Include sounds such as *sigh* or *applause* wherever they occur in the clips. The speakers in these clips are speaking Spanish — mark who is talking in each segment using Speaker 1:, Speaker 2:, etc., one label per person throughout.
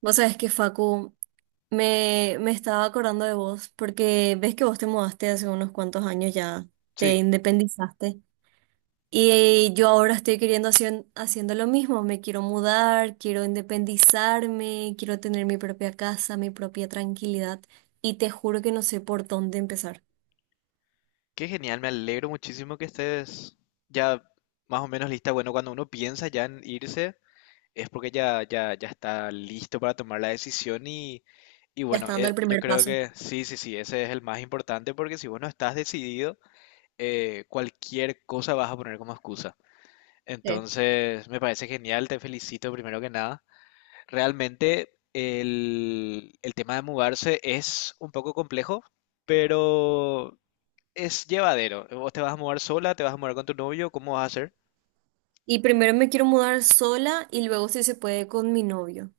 Speaker 1: Vos sabés que Facu, me estaba acordando de vos, porque ves que vos te mudaste hace unos cuantos años ya, te
Speaker 2: Sí,
Speaker 1: independizaste. Y yo ahora estoy haciendo lo mismo, me quiero mudar, quiero independizarme, quiero tener mi propia casa, mi propia tranquilidad. Y te juro que no sé por dónde empezar.
Speaker 2: qué genial, me alegro muchísimo que estés ya más o menos lista. Bueno, cuando uno piensa ya en irse, es porque ya, ya, ya está listo para tomar la decisión y
Speaker 1: Ya
Speaker 2: bueno,
Speaker 1: está dando el
Speaker 2: yo
Speaker 1: primer
Speaker 2: creo
Speaker 1: paso.
Speaker 2: que sí, sí, sí, ese es el más importante porque si vos no estás decidido, cualquier cosa vas a poner como excusa.
Speaker 1: Sí.
Speaker 2: Entonces, me parece genial, te felicito primero que nada. Realmente el tema de mudarse es un poco complejo, pero es llevadero. Vos te vas a mudar sola, te vas a mudar con tu novio, ¿cómo vas a hacer?
Speaker 1: Y primero me quiero mudar sola y luego si se puede con mi novio.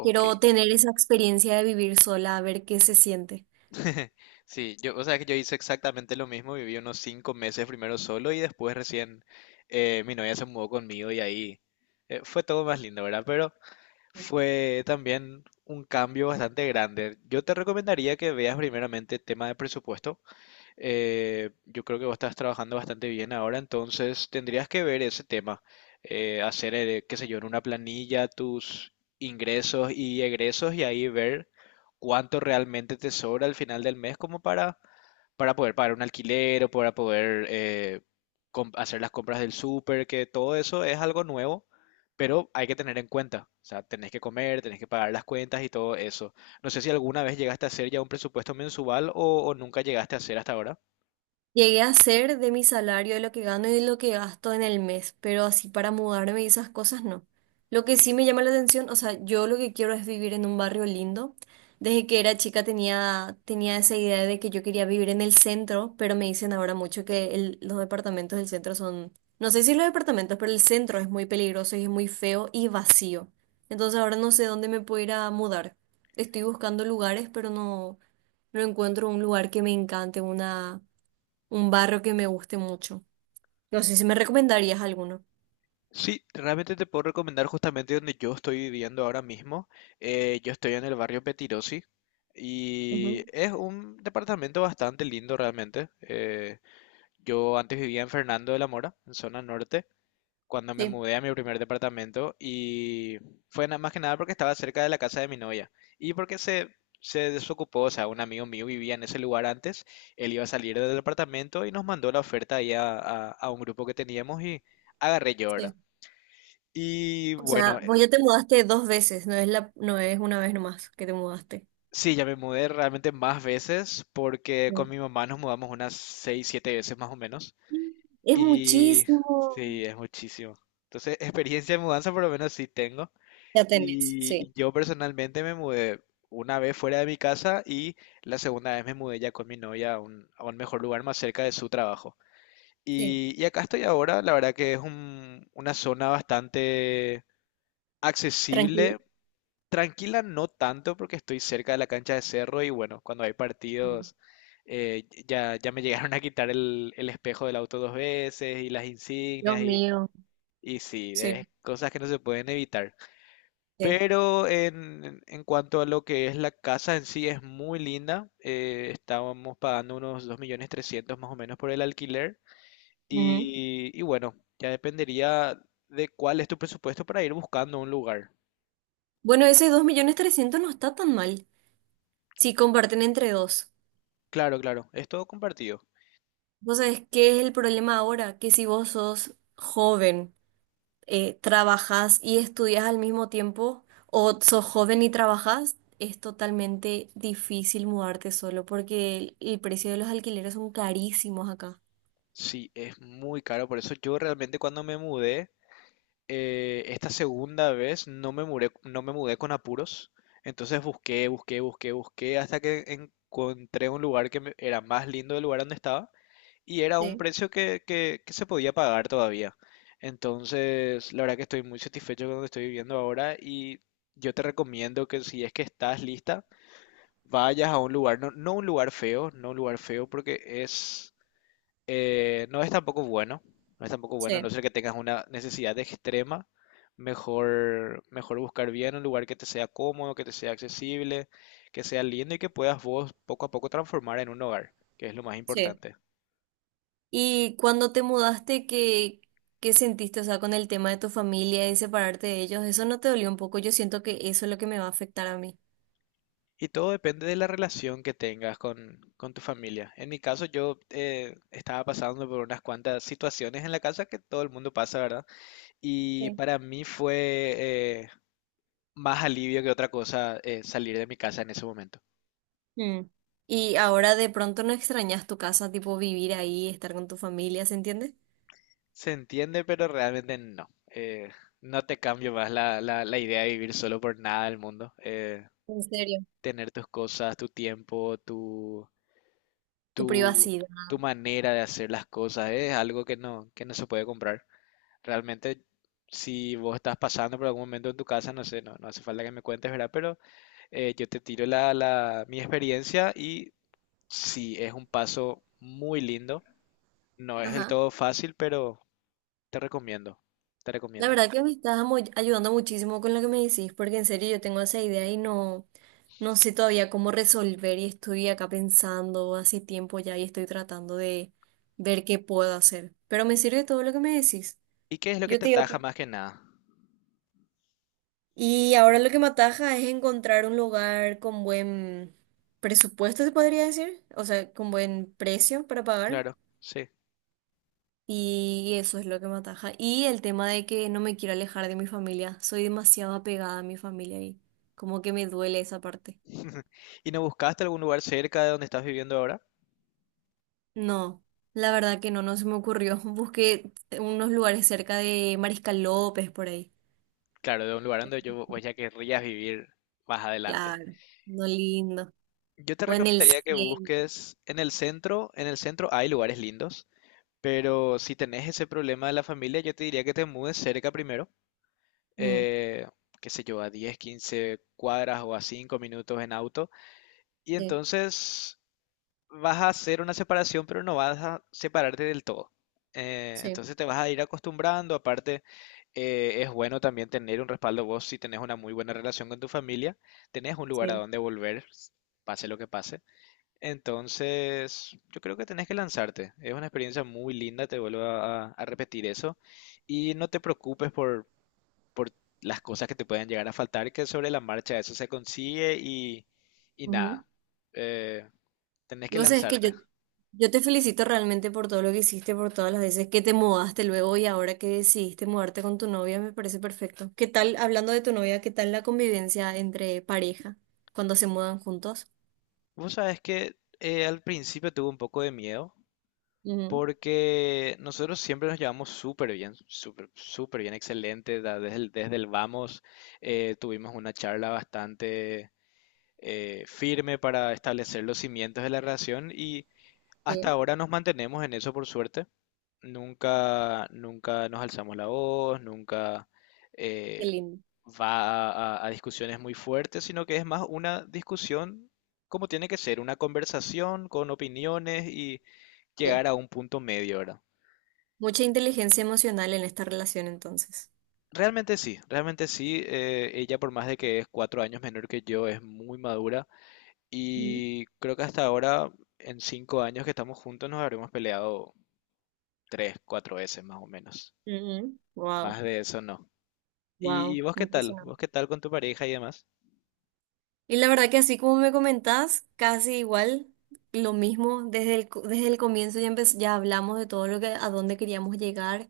Speaker 1: Quiero tener esa experiencia de vivir sola, a ver qué se siente.
Speaker 2: *laughs* Sí, o sea que yo hice exactamente lo mismo, viví unos 5 meses primero solo y después recién mi novia se mudó conmigo y ahí fue todo más lindo, ¿verdad? Pero fue también un cambio bastante grande. Yo te recomendaría que veas primeramente tema de presupuesto. Yo creo que vos estás trabajando bastante bien ahora, entonces tendrías que ver ese tema, hacer, qué sé yo, en una planilla tus ingresos y egresos y ahí ver cuánto realmente te sobra al final del mes como para poder pagar un alquiler o para poder hacer las compras del súper, que todo eso es algo nuevo, pero hay que tener en cuenta, o sea, tenés que comer, tenés que pagar las cuentas y todo eso. No sé si alguna vez llegaste a hacer ya un presupuesto mensual o nunca llegaste a hacer hasta ahora.
Speaker 1: Llegué a hacer de mi salario, de lo que gano y de lo que gasto en el mes, pero así para mudarme y esas cosas no. Lo que sí me llama la atención, o sea, yo lo que quiero es vivir en un barrio lindo. Desde que era chica tenía esa idea de que yo quería vivir en el centro, pero me dicen ahora mucho que los departamentos del centro son, no sé si los departamentos, pero el centro es muy peligroso y es muy feo y vacío. Entonces ahora no sé dónde me puedo ir a mudar. Estoy buscando lugares, no encuentro un lugar que me encante, una... Un barro que me guste mucho. No sé si me recomendarías alguno.
Speaker 2: Sí, realmente te puedo recomendar justamente donde yo estoy viviendo ahora mismo. Yo estoy en el barrio Petirosi y
Speaker 1: Ujú.
Speaker 2: es un departamento bastante lindo realmente. Yo antes vivía en Fernando de la Mora, en zona norte, cuando me
Speaker 1: Sí,
Speaker 2: mudé a mi primer departamento y fue nada más que nada porque estaba cerca de la casa de mi novia y porque se desocupó, o sea, un amigo mío vivía en ese lugar antes, él iba a salir del departamento y nos mandó la oferta ahí a un grupo que teníamos y agarré yo, ¿verdad?
Speaker 1: sí.
Speaker 2: Y
Speaker 1: O
Speaker 2: bueno,
Speaker 1: sea, vos ya te mudaste dos veces, no es una vez nomás que te mudaste.
Speaker 2: sí, ya me mudé realmente más veces porque con
Speaker 1: Sí.
Speaker 2: mi mamá nos mudamos unas 6 7 veces más o menos.
Speaker 1: Es
Speaker 2: Y
Speaker 1: muchísimo.
Speaker 2: sí, es muchísimo. Entonces, experiencia de mudanza por lo menos sí tengo.
Speaker 1: Ya tenés,
Speaker 2: Y
Speaker 1: sí,
Speaker 2: yo personalmente me mudé una vez fuera de mi casa y la segunda vez me mudé ya con mi novia a un mejor lugar más cerca de su trabajo.
Speaker 1: sí.
Speaker 2: Y acá estoy ahora, la verdad que es una zona bastante
Speaker 1: Tranquilo.
Speaker 2: accesible. Tranquila no tanto porque estoy cerca de la cancha de Cerro y bueno, cuando hay
Speaker 1: Mm.
Speaker 2: partidos ya me *laughs* llegaron a quitar el espejo del auto dos veces y las
Speaker 1: Dios
Speaker 2: insignias
Speaker 1: mío.
Speaker 2: y sí,
Speaker 1: Sí.
Speaker 2: es cosas que no se pueden evitar.
Speaker 1: Sí.
Speaker 2: Pero en cuanto a lo que es la casa en sí es muy linda, estábamos pagando unos 2.300.000 más o menos por el alquiler
Speaker 1: Ujú.
Speaker 2: y bueno, ya dependería de cuál es tu presupuesto para ir buscando un lugar.
Speaker 1: Bueno, ese 2.300.000 no está tan mal si comparten entre dos.
Speaker 2: Claro, claro, es todo compartido.
Speaker 1: ¿Vos sabés qué es el problema ahora? Que si vos sos joven trabajas y estudias al mismo tiempo o sos joven y trabajas, es totalmente difícil mudarte solo porque el precio de los alquileres son carísimos acá.
Speaker 2: Sí, es muy caro, por eso yo realmente cuando me mudé, esta segunda vez no me mudé con apuros, entonces busqué, busqué, busqué, busqué hasta que encontré un lugar que me- era más lindo del lugar donde estaba y era un
Speaker 1: Sí,
Speaker 2: precio que se podía pagar todavía. Entonces, la verdad que estoy muy satisfecho con donde estoy viviendo ahora y yo te recomiendo que si es que estás lista, vayas a un lugar, no, no un lugar feo, no un lugar feo porque es no es tampoco bueno, no es tampoco bueno, a
Speaker 1: sí,
Speaker 2: no ser que tengas una necesidad extrema, mejor, mejor buscar bien un lugar que te sea cómodo, que te sea accesible, que sea lindo y que puedas vos poco a poco transformar en un hogar, que es lo más
Speaker 1: sí.
Speaker 2: importante.
Speaker 1: Y cuando te mudaste, ¿qué, qué sentiste? O sea, con el tema de tu familia y separarte de ellos, ¿eso no te dolió un poco? Yo siento que eso es lo que me va a afectar a mí.
Speaker 2: Y todo depende de la relación que tengas con tu familia. En mi caso, yo estaba pasando por unas cuantas situaciones en la casa que todo el mundo pasa, ¿verdad? Y
Speaker 1: Sí.
Speaker 2: para mí fue eh, más alivio que otra cosa salir de mi casa en ese momento.
Speaker 1: Mm. Y ahora de pronto no extrañas tu casa, tipo vivir ahí, estar con tu familia, ¿se entiende?
Speaker 2: Se entiende, pero realmente no. No te cambio más la idea de vivir solo por nada del mundo. Eh,
Speaker 1: En serio.
Speaker 2: tener tus cosas, tu tiempo,
Speaker 1: Tu
Speaker 2: tu,
Speaker 1: privacidad.
Speaker 2: tu manera de hacer las cosas es algo que no se puede comprar. Realmente, si vos estás pasando por algún momento en tu casa, no sé, no, no hace falta que me cuentes, ¿verdad? Pero yo te tiro mi experiencia y sí, es un paso muy lindo. No es del
Speaker 1: Ajá.
Speaker 2: todo fácil, pero te recomiendo, te
Speaker 1: La
Speaker 2: recomiendo.
Speaker 1: verdad que me estás ayudando muchísimo con lo que me decís, porque en serio yo tengo esa idea y no sé todavía cómo resolver y estoy acá pensando hace tiempo ya y estoy tratando de ver qué puedo hacer. Pero me sirve todo lo que me decís.
Speaker 2: ¿Y qué es lo que
Speaker 1: Yo
Speaker 2: te
Speaker 1: te iba a
Speaker 2: ataja
Speaker 1: pre-
Speaker 2: más que nada?
Speaker 1: Y ahora lo que me ataja es encontrar un lugar con buen presupuesto, se podría decir, o sea, con buen precio para pagar.
Speaker 2: Claro, sí.
Speaker 1: Y eso es lo que me ataja. Y el tema de que no me quiero alejar de mi familia. Soy demasiado apegada a mi familia y como que me duele esa parte.
Speaker 2: ¿Y no buscaste algún lugar cerca de donde estás viviendo ahora?
Speaker 1: No, la verdad que no, no se me ocurrió. *laughs* Busqué unos lugares cerca de Mariscal López por ahí.
Speaker 2: Claro, de un lugar donde yo vos ya querrías vivir más adelante.
Speaker 1: Claro, no lindo.
Speaker 2: Yo te
Speaker 1: O en el
Speaker 2: recomendaría que
Speaker 1: 100.
Speaker 2: busques en el centro hay lugares lindos, pero si tenés ese problema de la familia, yo te diría que te mudes cerca primero,
Speaker 1: Mm,
Speaker 2: eh, qué sé yo, a 10, 15 cuadras o a 5 minutos en auto, y
Speaker 1: sí,
Speaker 2: entonces vas a hacer una separación, pero no vas a separarte del todo. Eh,
Speaker 1: sí,
Speaker 2: entonces te vas a ir acostumbrando, aparte es bueno también tener un respaldo vos si tenés una muy buena relación con tu familia, tenés un lugar a
Speaker 1: sí.
Speaker 2: donde volver, pase lo que pase. Entonces yo creo que tenés que lanzarte, es una experiencia muy linda, te vuelvo a repetir eso, y no te preocupes por las cosas que te pueden llegar a faltar, que sobre la marcha eso se consigue y nada, eh, tenés que
Speaker 1: Vos sabés que yo,
Speaker 2: lanzarte.
Speaker 1: yo te felicito realmente por todo lo que hiciste, por todas las veces que te mudaste luego y ahora que decidiste mudarte con tu novia, me parece perfecto. ¿Qué tal, hablando de tu novia, qué tal la convivencia entre pareja cuando se mudan juntos?
Speaker 2: Vos sabés que al principio tuve un poco de miedo
Speaker 1: Ujú.
Speaker 2: porque nosotros siempre nos llevamos súper bien, súper, súper bien, excelente. Desde el vamos tuvimos una charla bastante firme para establecer los cimientos de la relación y hasta
Speaker 1: Sí,
Speaker 2: ahora nos mantenemos en eso por suerte. Nunca, nunca nos alzamos la voz, nunca
Speaker 1: qué
Speaker 2: eh,
Speaker 1: lindo.
Speaker 2: va a discusiones muy fuertes, sino que es más una discusión como tiene que ser, una conversación con opiniones y
Speaker 1: Sí.
Speaker 2: llegar a un punto medio, ¿verdad?
Speaker 1: Mucha inteligencia emocional en esta relación entonces.
Speaker 2: Realmente sí, realmente sí. Ella, por más de que es 4 años menor que yo, es muy madura y creo que hasta ahora, en 5 años que estamos juntos, nos habremos peleado tres, cuatro veces más o menos.
Speaker 1: Wow,
Speaker 2: Más de eso no.
Speaker 1: wow,
Speaker 2: Y vos qué tal? ¿Vos qué
Speaker 1: impresionante.
Speaker 2: tal con tu pareja y demás?
Speaker 1: Y la verdad que así como me comentás, casi igual, lo mismo, desde el comienzo ya, ya hablamos de todo lo que, a dónde queríamos llegar,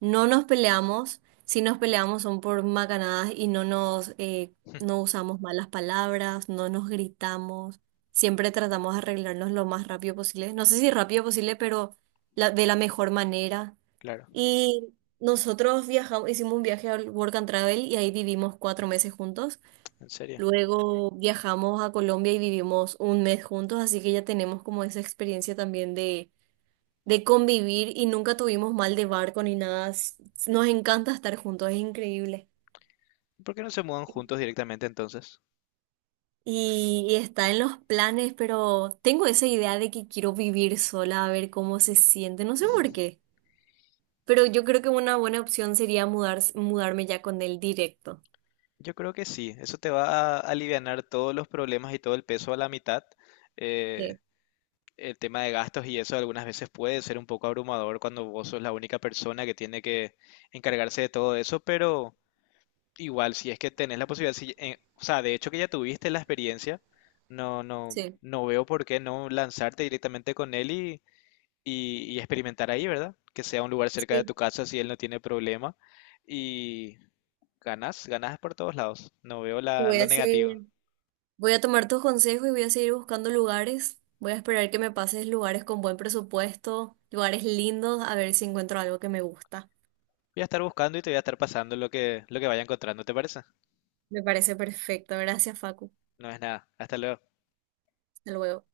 Speaker 1: no nos peleamos, si nos peleamos son por macanadas y no
Speaker 2: *laughs*
Speaker 1: usamos malas palabras, no nos gritamos, siempre tratamos de arreglarnos lo más rápido posible, no sé si rápido posible, pero de la mejor manera.
Speaker 2: Claro,
Speaker 1: Y nosotros viajamos, hicimos un viaje al Work and Travel y ahí vivimos 4 meses juntos.
Speaker 2: en serio.
Speaker 1: Luego viajamos a Colombia y vivimos 1 mes juntos, así que ya tenemos como esa experiencia también de convivir y nunca tuvimos mal de barco ni nada. S- Nos encanta estar juntos, es increíble.
Speaker 2: ¿Por qué no se mudan juntos directamente entonces?
Speaker 1: Y está en los planes, pero tengo esa idea de que quiero vivir sola, a ver cómo se siente, no sé por qué, pero yo creo que una buena opción sería mudarme ya con él directo.
Speaker 2: Yo creo que sí, eso te va a alivianar todos los problemas y todo el peso a la mitad. Eh,
Speaker 1: Sí,
Speaker 2: el tema de gastos y eso algunas veces puede ser un poco abrumador cuando vos sos la única persona que tiene que encargarse de todo eso, pero igual si es que tenés la posibilidad, si, o sea, de hecho que ya tuviste la experiencia, no, no,
Speaker 1: sí.
Speaker 2: no veo por qué no lanzarte directamente con él y, y experimentar ahí, ¿verdad? Que sea un lugar cerca de
Speaker 1: Sí,
Speaker 2: tu casa si él no tiene problema. Ganas, ganas por todos lados. No veo la,
Speaker 1: voy a
Speaker 2: lo
Speaker 1: hacer.
Speaker 2: negativo.
Speaker 1: Voy a tomar tus consejos y voy a seguir buscando lugares. Voy a esperar que me pases lugares con buen presupuesto, lugares lindos, a ver si encuentro algo que me gusta.
Speaker 2: Voy a estar buscando y te voy a estar pasando lo que vaya encontrando, ¿te parece?
Speaker 1: Me parece perfecto. Gracias, Facu.
Speaker 2: No es nada. Hasta luego.
Speaker 1: Hasta luego.